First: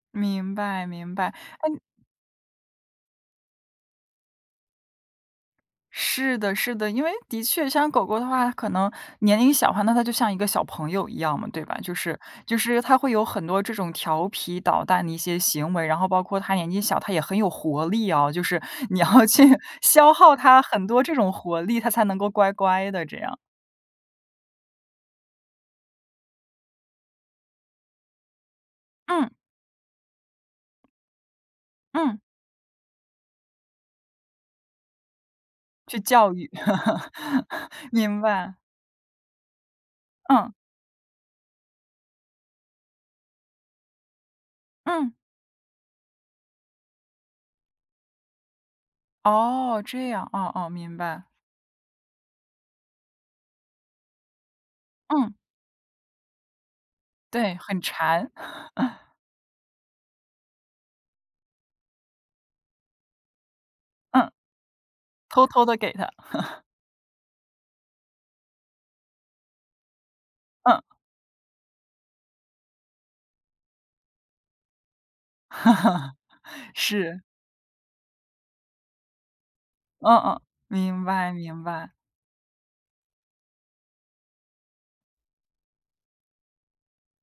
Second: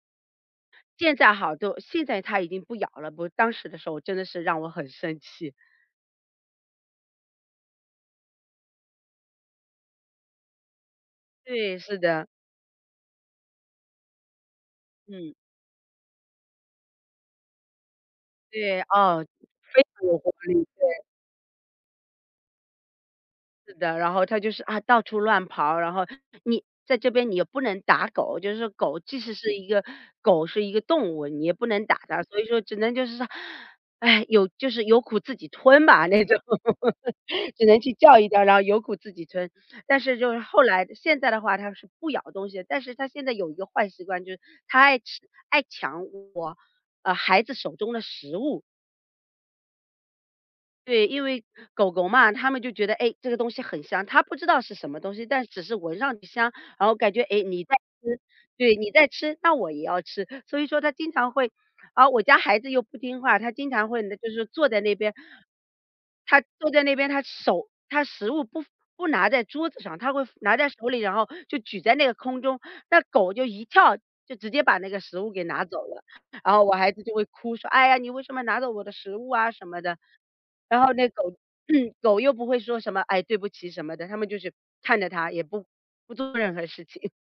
明白现明白。在好哎多现在它已经不咬了，不过当时的时候真的是让我很生气。是的是的，因为的确像狗狗的话可能年龄小的话，那它就像一个小朋友一样嘛，对对，吧。就是是的。就是它会有很多这种调皮捣蛋的一嗯。些行为，然后包括它年纪小，它也很有活力哦，就是对，你哦。要去非常的消有活耗泼力，它很对。多这种活力，它才能够乖乖的这样。是的，然后它就是啊，到处乱跑，然后你在这边你又不能打狗。就是说狗即嗯。使是一个狗是一个动物，你也不能打嗯。它。所以说只能就是说，有就是有苦自己吞去吧，那教种。育。只能 去叫明一叫，然白。后有苦自己吞。但是就是嗯。后来现在的话它是不咬东西，但是它现在有一个坏习惯，就是它爱嗯。吃爱抢我，呃，孩子手中的食物。哦，这样。哦哦，明对，因白。为，狗狗嘛，它们就觉得，哎，这个东西很香，它不知道是什么东西，嗯。但只是我闻上去香，然后感觉，哎，对，你在很吃馋。对，你在 吃那我也要吃。所以说它经常会而我家孩子又不听话，他经常会就嗯。是坐在那边。偷偷地给它。他 坐在那边，他手他食物不不拿在桌子上，他会放拿在嗯。手里，然后就举在那个空中。那狗就一跳，就直接把那个食物给拿走了。然后我孩子就是。会哭说：“哎呀，你为什么拿走我的食物啊？”什么的。哦哦，然后明那白狗明白。狗又不会说什么“唉，对不起”什么的。它们就是看着他，也不不做任何事情。